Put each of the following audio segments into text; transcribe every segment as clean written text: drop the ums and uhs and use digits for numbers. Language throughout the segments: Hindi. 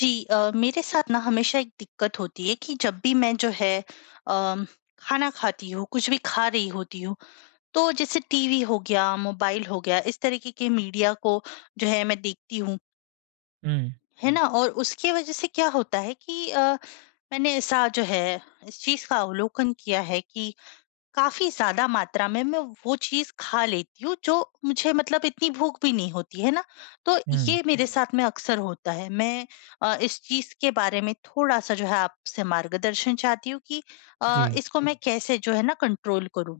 जी। मेरे साथ ना हमेशा एक दिक्कत होती है कि जब भी मैं जो है अम, खाना खाती हूँ कुछ भी खा रही होती हूँ। तो जैसे टीवी हो गया, मोबाइल हो गया, इस तरीके के मीडिया को जो है मैं देखती हूँ हुँ, है ना। और उसकी वजह से क्या होता है कि मैंने ऐसा जो है इस चीज का अवलोकन किया है कि काफ़ी ज़्यादा मात्रा में मैं वो चीज़ खा लेती हूँ जो मुझे मतलब इतनी भूख भी नहीं होती है ना। तो हुँ। ये मेरे साथ में अक्सर होता है। मैं इस चीज़ के बारे में थोड़ा-सा जो है आपसे मार्गदर्शन चाहती हूँ कि जी। इसको मैं हुँ। कैसे जो है ना कंट्रोल करूँ?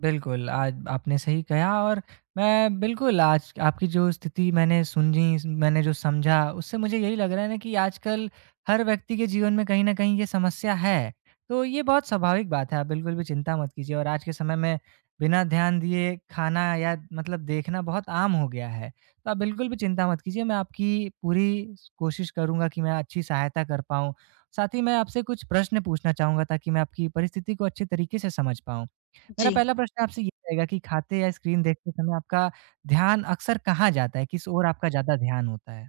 बिल्कुल, आज आपने सही कहा और मैं बिल्कुल आज आपकी जो स्थिति मैंने सुनी, मैंने जो समझा उससे मुझे यही लग रहा है ना कि आजकल हर व्यक्ति के जीवन में कहीं न कहीं ये समस्या है। तो ये बहुत स्वाभाविक बात है, आप बिल्कुल भी चिंता मत कीजिए और आज के समय में बिना ध्यान दिए खाना या मतलब देखना बहुत आम हो गया है। तो आप बिल्कुल भी चिंता मत कीजिए, मैं आपकी पूरी कोशिश करूँगा कि मैं अच्छी सहायता कर पाऊँ। साथ ही मैं आपसे कुछ प्रश्न पूछना चाहूँगा ताकि मैं आपकी परिस्थिति को अच्छे तरीके से समझ पाऊँ। मेरा जी। पहला प्रश्न आपसे ये रहेगा कि खाते या स्क्रीन देखते समय आपका ध्यान अक्सर कहाँ जाता है? किस ओर आपका ज़्यादा ध्यान होता है?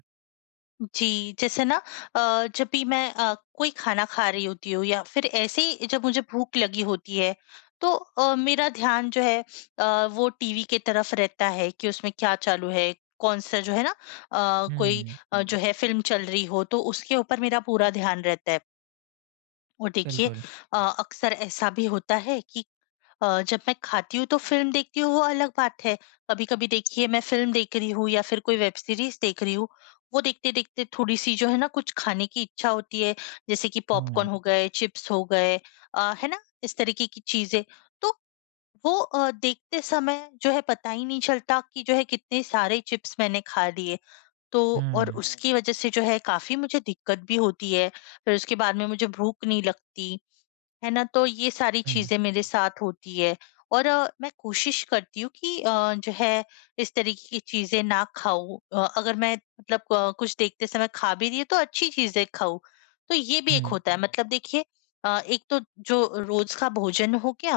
जी, जैसे ना जब भी मैं कोई खाना खा रही होती हूँ या फिर ऐसे ही जब मुझे भूख लगी होती है, तो मेरा ध्यान जो है वो टीवी की तरफ रहता है कि उसमें क्या चालू है, कौन-सा जो है ना कोई हुँ, जो है फ़िल्म चल रही हो, तो उसके ऊपर मेरा पूरा ध्यान रहता है। और देखिए बिल्कुल। अक्सर ऐसा भी होता है कि जब मैं खाती हूँ तो फ़िल्म देखती हूँ वो अलग बात है। कभी-कभी देखिए मैं फ़िल्म देख रही हूँ या फिर कोई वेब सीरीज़ देख रही हूँ, वो देखते-देखते थोड़ी-सी जो है ना कुछ खाने की इच्छा होती है, जैसे कि हुँ, पॉपकॉर्न हो गए, चिप्स हो गए, है ना? इस तरीके की चीज़ें। तो वो देखते समय जो है पता ही नहीं चलता कि जो है कितने सारे चिप्स मैंने खा लिए। तो और हुँ। हुँ, उसकी वज़ह से जो है काफ़ी मुझे दिक्कत भी होती है, फिर उसके बाद में मुझे भूख नहीं लगती। है ना? तो ये सारी हुँ, चीज़ें मेरे साथ होती है और मैं कोशिश करती हूँ कि जो है इस तरीके की चीज़ें ना खाऊँ। अगर मैं मतलब कुछ देखते समय खा भी रही हूँ तो अच्छी चीज़ें खाऊँ। तो ये भी एक हुँ, होता है हुँ। मतलब देखिए एक तो जो रोज़ का भोजन हो गया,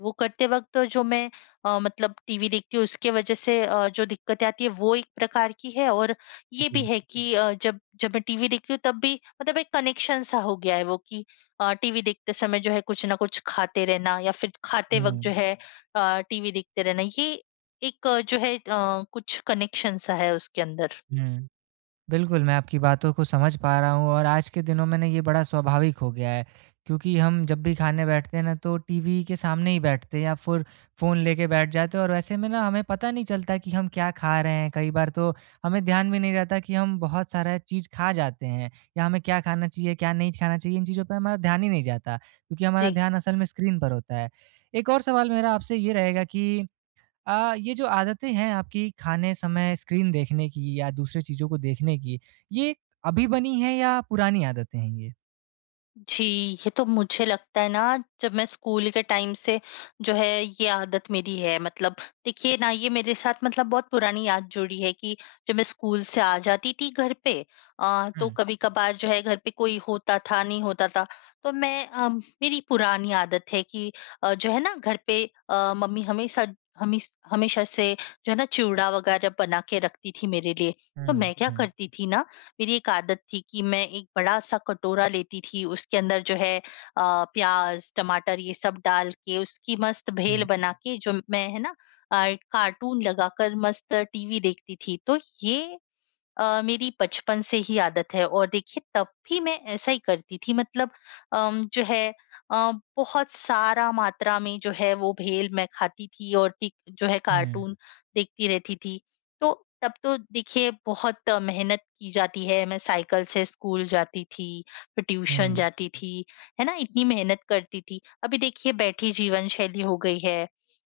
वो करते वक़्त जो मैं मतलब टीवी देखती हूँ उसके वज़ह से जो दिक्कतें आती है वो एक प्रकार की है। और ये भी जी। है जी कि जब जब मैं टीवी देखती हूँ तब भी मतलब एक कनेक्शन-सा हो गया है वो कि टीवी देखते समय जो है कुछ ना कुछ खाते रहना या फिर खाते हुँ, वक़्त जो है टीवी देखते रहना, ये एक जो है कुछ कनेक्शन सा है उसके अंदर। हुँ। बिल्कुल, मैं आपकी बातों को समझ पा रहा हूँ और आज के दिनों में ना ये बड़ा स्वाभाविक हो गया है, क्योंकि हम जब भी खाने बैठते हैं ना तो टीवी के सामने ही बैठते हैं या फिर फ़ोन लेके बैठ जाते हैं और वैसे में ना हमें पता नहीं चलता कि हम क्या खा रहे हैं। कई बार तो हमें ध्यान भी नहीं रहता कि हम बहुत सारा चीज़ खा जाते हैं या हमें क्या खाना चाहिए, क्या नहीं खाना चाहिए, इन चीज़ों पे हमारा ध्यान ही नहीं जाता, क्योंकि हमारा जी। ध्यान असल में स्क्रीन पर होता है। एक और सवाल मेरा आपसे ये रहेगा कि ये जो आदतें हैं आपकी खाने समय स्क्रीन देखने की या दूसरे चीज़ों को देखने की, ये अभी बनी हैं या पुरानी आदतें हैं ये? जी, ये तो मुझे लगता है ना जब मैं स्कूल के टाइम से जो है ये आदत मेरी है। मतलब देखिए ना ये मेरे साथ मतलब बहुत पुरानी याद जुड़ी है कि जब मैं स्कूल से आ जाती थी घर पे, तो हुँ, कभी-कभार जो है घर पे कोई होता था, नहीं होता था। तो मैं मेरी पुरानी आदत है कि जो है ना घर पे मम्मी हमेशा हमेशा से जो है ना चिवड़ा वगैरह बना के रखती थी मेरे लिए। तो हुँ, मैं क्या हुँ, करती थी ना, मेरी एक आदत थी कि मैं एक बड़ा-सा कटोरा लेती थी, उसके अंदर जो है प्याज़, टमाटर ये सब डाल के उसकी मस्त भेल हुँ, बना के जो मैं है ना अ, कार्टून लगाकर मस्त टीवी देखती थी। तो ये मेरी बचपन से ही आदत है और देखिए तब भी मैं ऐसा ही करती थी। मतलब जो है बहुत सारा मात्रा में जो है वो भेल मैं खाती थी और टिक जो है हुँ, कार्टून देखती रहती थी। तो तब तो देखिए बहुत मेहनत की जाती है, मैं साइकिल से स्कूल जाती थी फिर ट्यूशन हुँ, जाती थी, है ना? इतनी मेहनत करती थी। अभी देखिए बैठी जीवन शैली हो गई है,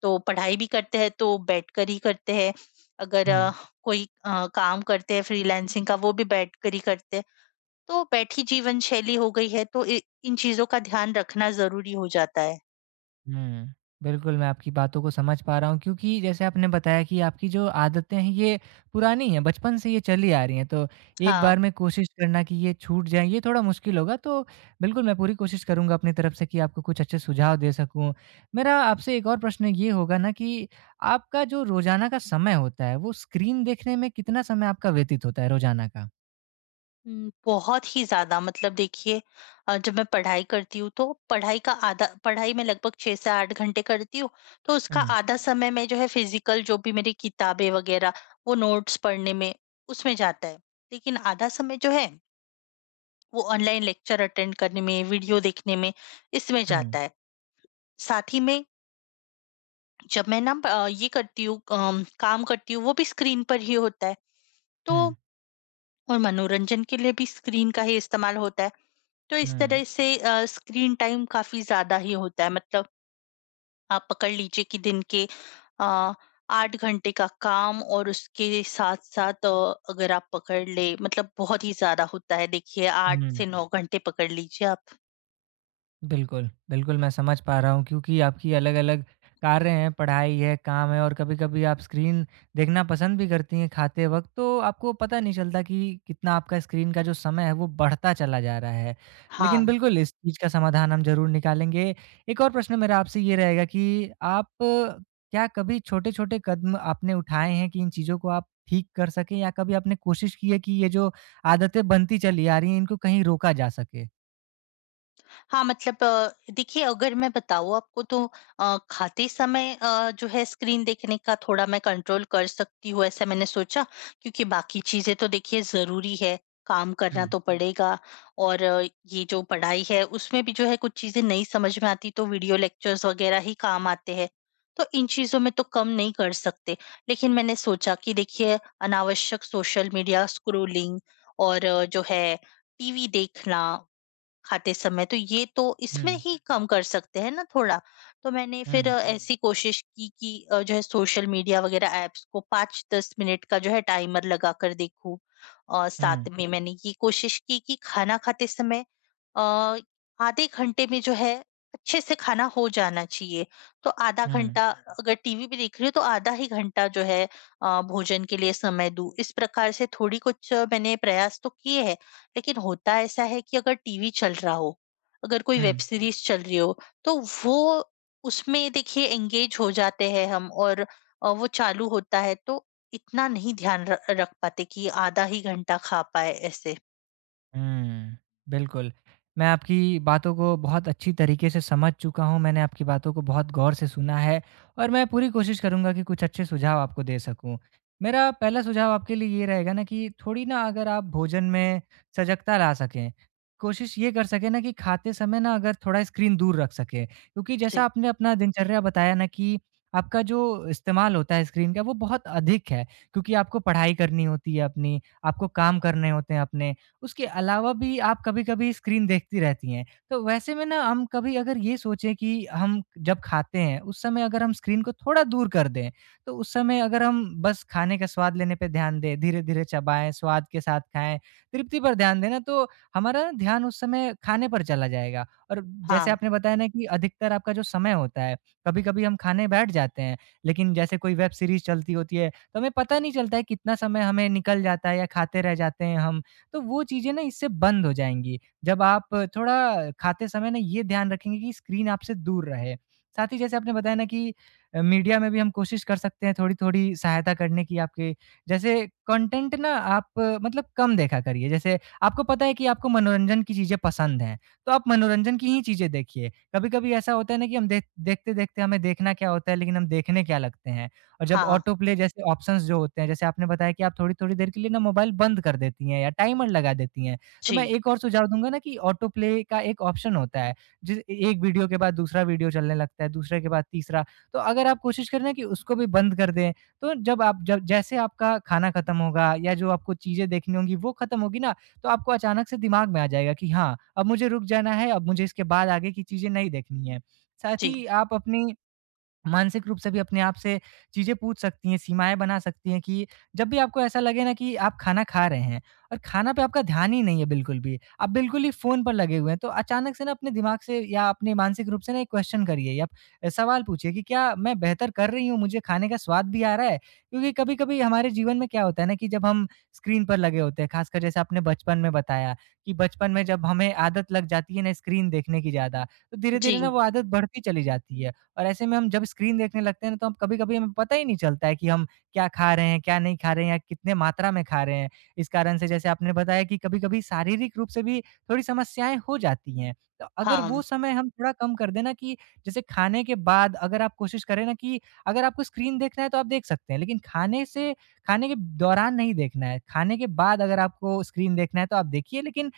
तो पढ़ाई भी करते हैं तो बैठकर ही करते हैं। अगर हुँ। कोई काम करते हैं फ्रीलांसिंग का, वो भी बैठकर ही करते हैं। तो बैठी जीवन शैली हो गई है तो इ इन चीज़ों का ध्यान रखना ज़रूरी हो जाता है। हुँ। बिल्कुल, मैं आपकी बातों को समझ पा रहा हूँ क्योंकि जैसे आपने बताया कि आपकी जो आदतें हैं ये पुरानी हैं, बचपन से ये चली आ रही हैं। तो एक हाँ। बार में कोशिश करना कि ये छूट जाएँ, ये थोड़ा मुश्किल होगा। तो बिल्कुल मैं पूरी कोशिश करूँगा अपनी तरफ से कि आपको कुछ अच्छे सुझाव दे सकूँ। मेरा आपसे एक और प्रश्न ये होगा ना कि आपका जो रोज़ाना का समय होता है, वो स्क्रीन देखने में कितना समय आपका व्यतीत होता है रोज़ाना का? हुँ। बहुत ही ज़्यादा। मतलब देखिए जब मैं पढ़ाई करती हूँ तो पढ़ाई का आधा पढ़ाई मैं लगभग 6 से 8 घंटे करती हूँ, तो उसका हुँ, आधा समय मैं जो है फिज़िकल जो भी मेरी किताबें वग़ैरह वो नोट्स पढ़ने में उसमें जाता है। लेकिन आधा समय जो है वो ऑनलाइन लेक्चर अटेंड करने में, वीडियो देखने में, इसमें हुँ, जाता है। साथ ही में जब मैं ना ये करती हूँ काम करती हूँ वो भी स्क्रीन पर ही होता है। तो हुँ, और मनोरंजन के लिए भी स्क्रीन का ही इस्तेमाल होता है। तो इस हुँ, तरह से स्क्रीन टाइम काफी ज्यादा ही होता है। मतलब आप पकड़ लीजिए कि दिन के अ, 8 घंटे का काम, और उसके साथ साथ अगर आप पकड़ ले मतलब बहुत ही ज्यादा होता है। देखिए आठ हुँ। से नौ घंटे पकड़ लीजिए आप। बिल्कुल, बिल्कुल मैं समझ पा रहा हूँ क्योंकि आपकी अलग-अलग कार्य हैं, पढ़ाई है, काम है और कभी-कभी आप स्क्रीन देखना पसंद भी करती हैं खाते वक़्त, तो आपको पता नहीं चलता कि कितना आपका स्क्रीन का जो समय है वो बढ़ता चला जा रहा है। लेकिन हाँ। बिल्कुल इस चीज़ का समाधान हम ज़रूर निकालेंगे। एक और प्रश्न मेरा आपसे ये रहेगा कि आप क्या कभी छोटे-छोटे कदम आपने उठाए हैं कि इन चीज़ों को आप ठीक कर सकें या कभी आपने कोशिश की है कि ये जो आदतें बनती चली आ रही हैं इनको कहीं रोका जा सके? हाँ, मतलब देखिए अगर मैं बताऊँ आपको तो खाते समय जो है स्क्रीन देखने का थोड़ा मैं कंट्रोल कर सकती हूँ, ऐसा मैंने सोचा, क्योंकि बाकी चीज़ें तो देखिए ज़रूरी है, काम हुँ, करना तो हुँ। पड़ेगा। और ये जो पढ़ाई है उसमें भी जो है कुछ चीज़ें नहीं समझ में आती तो वीडियो लेक्चर्स वग़ैरह ही काम आते हैं। तो इन चीज़ों में तो कम नहीं कर सकते, लेकिन मैंने सोचा कि देखिए अनावश्यक सोशल मीडिया स्क्रॉलिंग और जो है टीवी देखना खाते समय, तो ये तो इसमें हुँ, ही कम कर सकते हैं ना थोड़ा। तो मैंने फिर अ, हुँ। हुँ। ऐसी कोशिश की कि जो है सोशल मीडिया वग़ैरह ऐप्स को 5-10 मिनट का जो है टाइमर लगाकर देखूँ। और हुँ, साथ में हुँ। मैंने ये कोशिश की कि खाना खाते समय अ, आधे घंटे में जो है अच्छे से खाना हो जाना चाहिए। तो आधा हुँ, घंटा हुँ। अगर टीवी भी देख रही हूँ तो आधा ही घंटा जो है भोजन के लिए समय दूँ। इस प्रकार से थोड़ी कुछ मैंने प्रयास तो किए हैं। लेकिन होता ऐसा है कि अगर टीवी चल रहा हो, अगर कोई हुँ। वेब सीरीज़ चल रही हो, तो वो उसमें देखिए एंगेज हो जाते हैं हम, और वो चालू होता है तो इतना नहीं ध्यान र रख पाते कि आधा ही घंटा खा पाएँ ऐसे। हुँ, बिल्कुल। मैं आपकी बातों को बहुत अच्छी तरीके से समझ चुका हूँ, मैंने आपकी बातों को बहुत गौर से सुना है और मैं पूरी कोशिश करूँगा कि कुछ अच्छे सुझाव आपको दे सकूँ। मेरा पहला सुझाव आपके लिए ये रहेगा ना कि थोड़ी ना अगर आप भोजन में सजगता ला सकें, कोशिश ये कर सकें ना कि खाते समय ना अगर थोड़ा स्क्रीन दूर रख सकें। क्योंकि जैसा जी। आपने अपना दिनचर्या बताया ना कि आपका जो इस्तेमाल होता है स्क्रीन का वो बहुत अधिक है, क्योंकि आपको पढ़ाई करनी होती है अपनी, आपको काम करने होते हैं अपने उसके अलावा भी आप कभी-कभी स्क्रीन देखती रहती हैं। तो वैसे में ना हम कभी अगर ये सोचें कि हम जब खाते हैं उस समय अगर हम स्क्रीन को थोड़ा दूर कर दें, तो उस समय अगर हम बस खाने का स्वाद लेने पे ध्यान दें, धीरे-धीरे चबाएँ, स्वाद के साथ खाएँ, तृप्ति पर ध्यान दें ना तो हमारा ध्यान उस समय खाने पर चला जाएगा। और जैसे हाँ, आपने बताया ना कि अधिकतर आपका जो समय होता है, कभी-कभी हम खाने बैठ जाते हैं, लेकिन जैसे कोई वेब सीरीज़ चलती होती है, तो हमें पता नहीं चलता है कितना समय हमें निकल जाता है या खाते रह जाते हैं हम। तो वो चीज़ें ना इससे बंद हो जाएँगी। जब आप थोड़ा खाते समय ना ये ध्यान रखेंगे कि स्क्रीन आपसे दूर रहे। साथ ही जैसे आपने बताया ना कि मीडिया में भी हम कोशिश कर सकते हैं थोड़ी-थोड़ी सहायता करने की आपके। जैसे कंटेंट ना आप मतलब कम देखा करिए। जैसे आपको पता है कि आपको मनोरंजन की चीज़ें पसंद हैं, तो आप मनोरंजन की ही चीज़ें देखिए। कभी-कभी ऐसा होता है ना कि हम देखते-देखते हमें देखना क्या होता है, लेकिन हम देखने क्या लगते हैं। और जब हाँ। ऑटो प्ले जैसे ऑप्शंस जो होते हैं, जैसे आपने बताया कि आप थोड़ी-थोड़ी देर के लिए ना मोबाइल बंद कर देती हैं या टाइमर लगा देती हैं। तो मैं जी, एक और सुझाव दूँगा ना कि ऑटो प्ले का एक ऑप्शन होता है, जिस एक वीडियो के बाद दूसरा वीडियो चलने लगता है, दूसरे के बाद तीसरा। तो अगर आप कोशिश करें ना कि उसको भी बंद कर दें, तो जब जैसे आपका खाना खत्म होगा या जो आपको चीज़ें देखनी होंगी वो खत्म होगी ना, तो आपको अचानक से दिमाग में आ जाएगा कि हाँ, अब मुझे रुक जाना है, अब मुझे इसके बाद आगे की चीज़ें नहीं देखनी है। साथ जी, ही आप अपनी मानसिक रूप से भी अपने आप से चीज़ें पूछ सकती हैं, सीमाएँ बना सकती हैं कि जब भी आपको ऐसा लगे ना कि आप खाना खा रहे हैं और खाना पे आपका ध्यान ही नहीं है बिल्कुल भी, आप बिल्कुल ही फ़ोन पर लगे हुए हैं, तो अचानक से ना अपने दिमाग से या अपने मानसिक रूप से ना एक क्वेश्चन करिए या सवाल पूछिए कि क्या मैं बेहतर कर रही हूँ? मुझे खाने का स्वाद भी आ रहा है? क्योंकि कभी-कभी हमारे जीवन में क्या होता है ना कि जब हम स्क्रीन पर लगे होते हैं, ख़ासकर जैसे आपने बचपन में बताया कि बचपन में जब हमें आदत लग जाती है ना स्क्रीन देखने की ज़्यादा, तो जी। धीरे-धीरे ना वो आदत बढ़ती चली जाती है और ऐसे में हम जब स्क्रीन देखने लगते हैं ना, तो हम कभी-कभी हमें पता ही नहीं चलता है कि हम क्या खा रहे हैं, क्या नहीं खा रहे हैं या कितने मात्रा में खा रहे हैं। इस कारण से जैसे आपने बताया कि कभी-कभी शारीरिक रूप से भी थोड़ी समस्याएँ हो जाती हैं। तो अगर हाँ, वो समय हम थोड़ा कम कर दें ना कि जैसे खाने के बाद अगर आप कोशिश करें ना कि अगर आपको स्क्रीन देखना है तो आप देख सकते हैं, लेकिन खाने के दौरान नहीं देखना है। खाने के बाद अगर आपको स्क्रीन देखना है तो आप देखिए लेकिन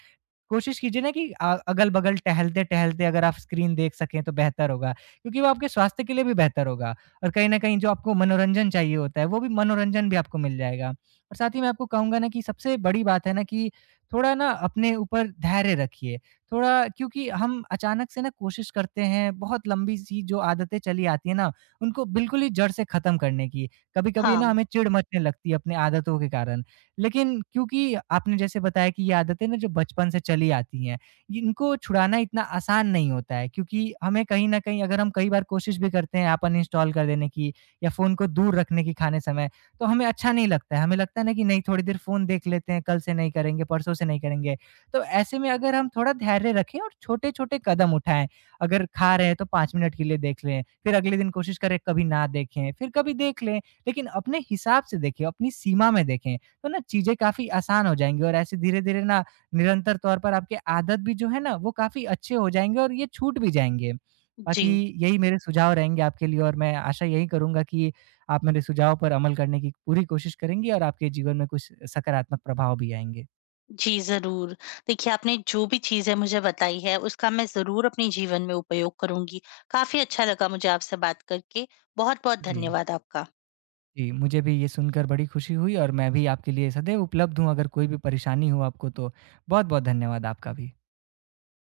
कोशिश कीजिए ना कि अगल-बगल टहलते-टहलते अगर आप स्क्रीन देख सकें तो बेहतर होगा, क्योंकि वो आपके स्वास्थ्य के लिए भी बेहतर होगा और कहीं न कहीं जो आपको मनोरंजन चाहिए होता है, वो भी मनोरंजन भी आपको मिल जाएगा। और साथ ही मैं आपको कहूँगा ना कि सबसे बड़ी बात है ना कि थोड़ा ना अपने ऊपर धैर्य रखिए, थोड़ा क्योंकि हम अचानक से ना कोशिश करते हैं, बहुत लंबी सी जो आदतें चली आती हैं ना, उनको बिल्कुल ही जड़ से खत्म करने की। कभी-कभी हाँ। ना हमें चिढ़ मचने लगती है अपनी आदतों के कारण लेकिन क्योंकि आपने जैसे बताया कि ये आदतें ना जो बचपन से चली आती हैं, इनको छुड़ाना इतना आसान नहीं होता है क्योंकि हमें कहीं न कहीं अगर हम कई बार कोशिश भी करते हैं ऐप अनइंस्टॉल कर देने की या फ़ोन को दूर रखने की खाने समय, तो हमें अच्छा नहीं लगता है। हमें लगता है ना कि नहीं थोड़ी देर फ़ोन देख लेते हैं, कल से नहीं करेंगे, परसों से नहीं करेंगे। तो ऐसे में अगर हम थोड़ा धैर्य रखें और छोटे-छोटे कदम उठाएँ, अगर खा रहे हैं तो 5 मिनट के लिए देख लें, फिर अगले दिन कोशिश करें कभी ना देखें, फिर कभी देख लें, लेकिन अपने हिसाब से देखें, अपनी सीमा में देखें। तो ना चीज़ें काफ़ी आसान हो जाएँगी और ऐसे धीरे-धीरे ना निरंतर तौर पर आपके आदत भी जो है ना वो काफ़ी अच्छे हो जाएँगे और ये छूट भी जाएँगे। जी, बाकी यही मेरे सुझाव रहेंगे आपके लिए और मैं आशा यही करूँगा कि आप मेरे सुझाव पर अमल करने की पूरी कोशिश करेंगी और आपके जीवन में कुछ सकारात्मक प्रभाव भी आएँगे। जी ज़रूर। देखिए आपने जो भी चीज़ें मुझे बताई है उसका मैं ज़रूर अपने जीवन में उपयोग करूँगी। काफ़ी अच्छा लगा मुझे आपसे बात करके। बहुत-बहुत जी, धन्यवाद आपका। जी, मुझे भी ये सुनकर बड़ी खुशी हुई और मैं भी आपके लिए सदैव उपलब्ध हूँ, अगर कोई भी परेशानी हो आपको तो। बहुत-बहुत धन्यवाद आपका भी।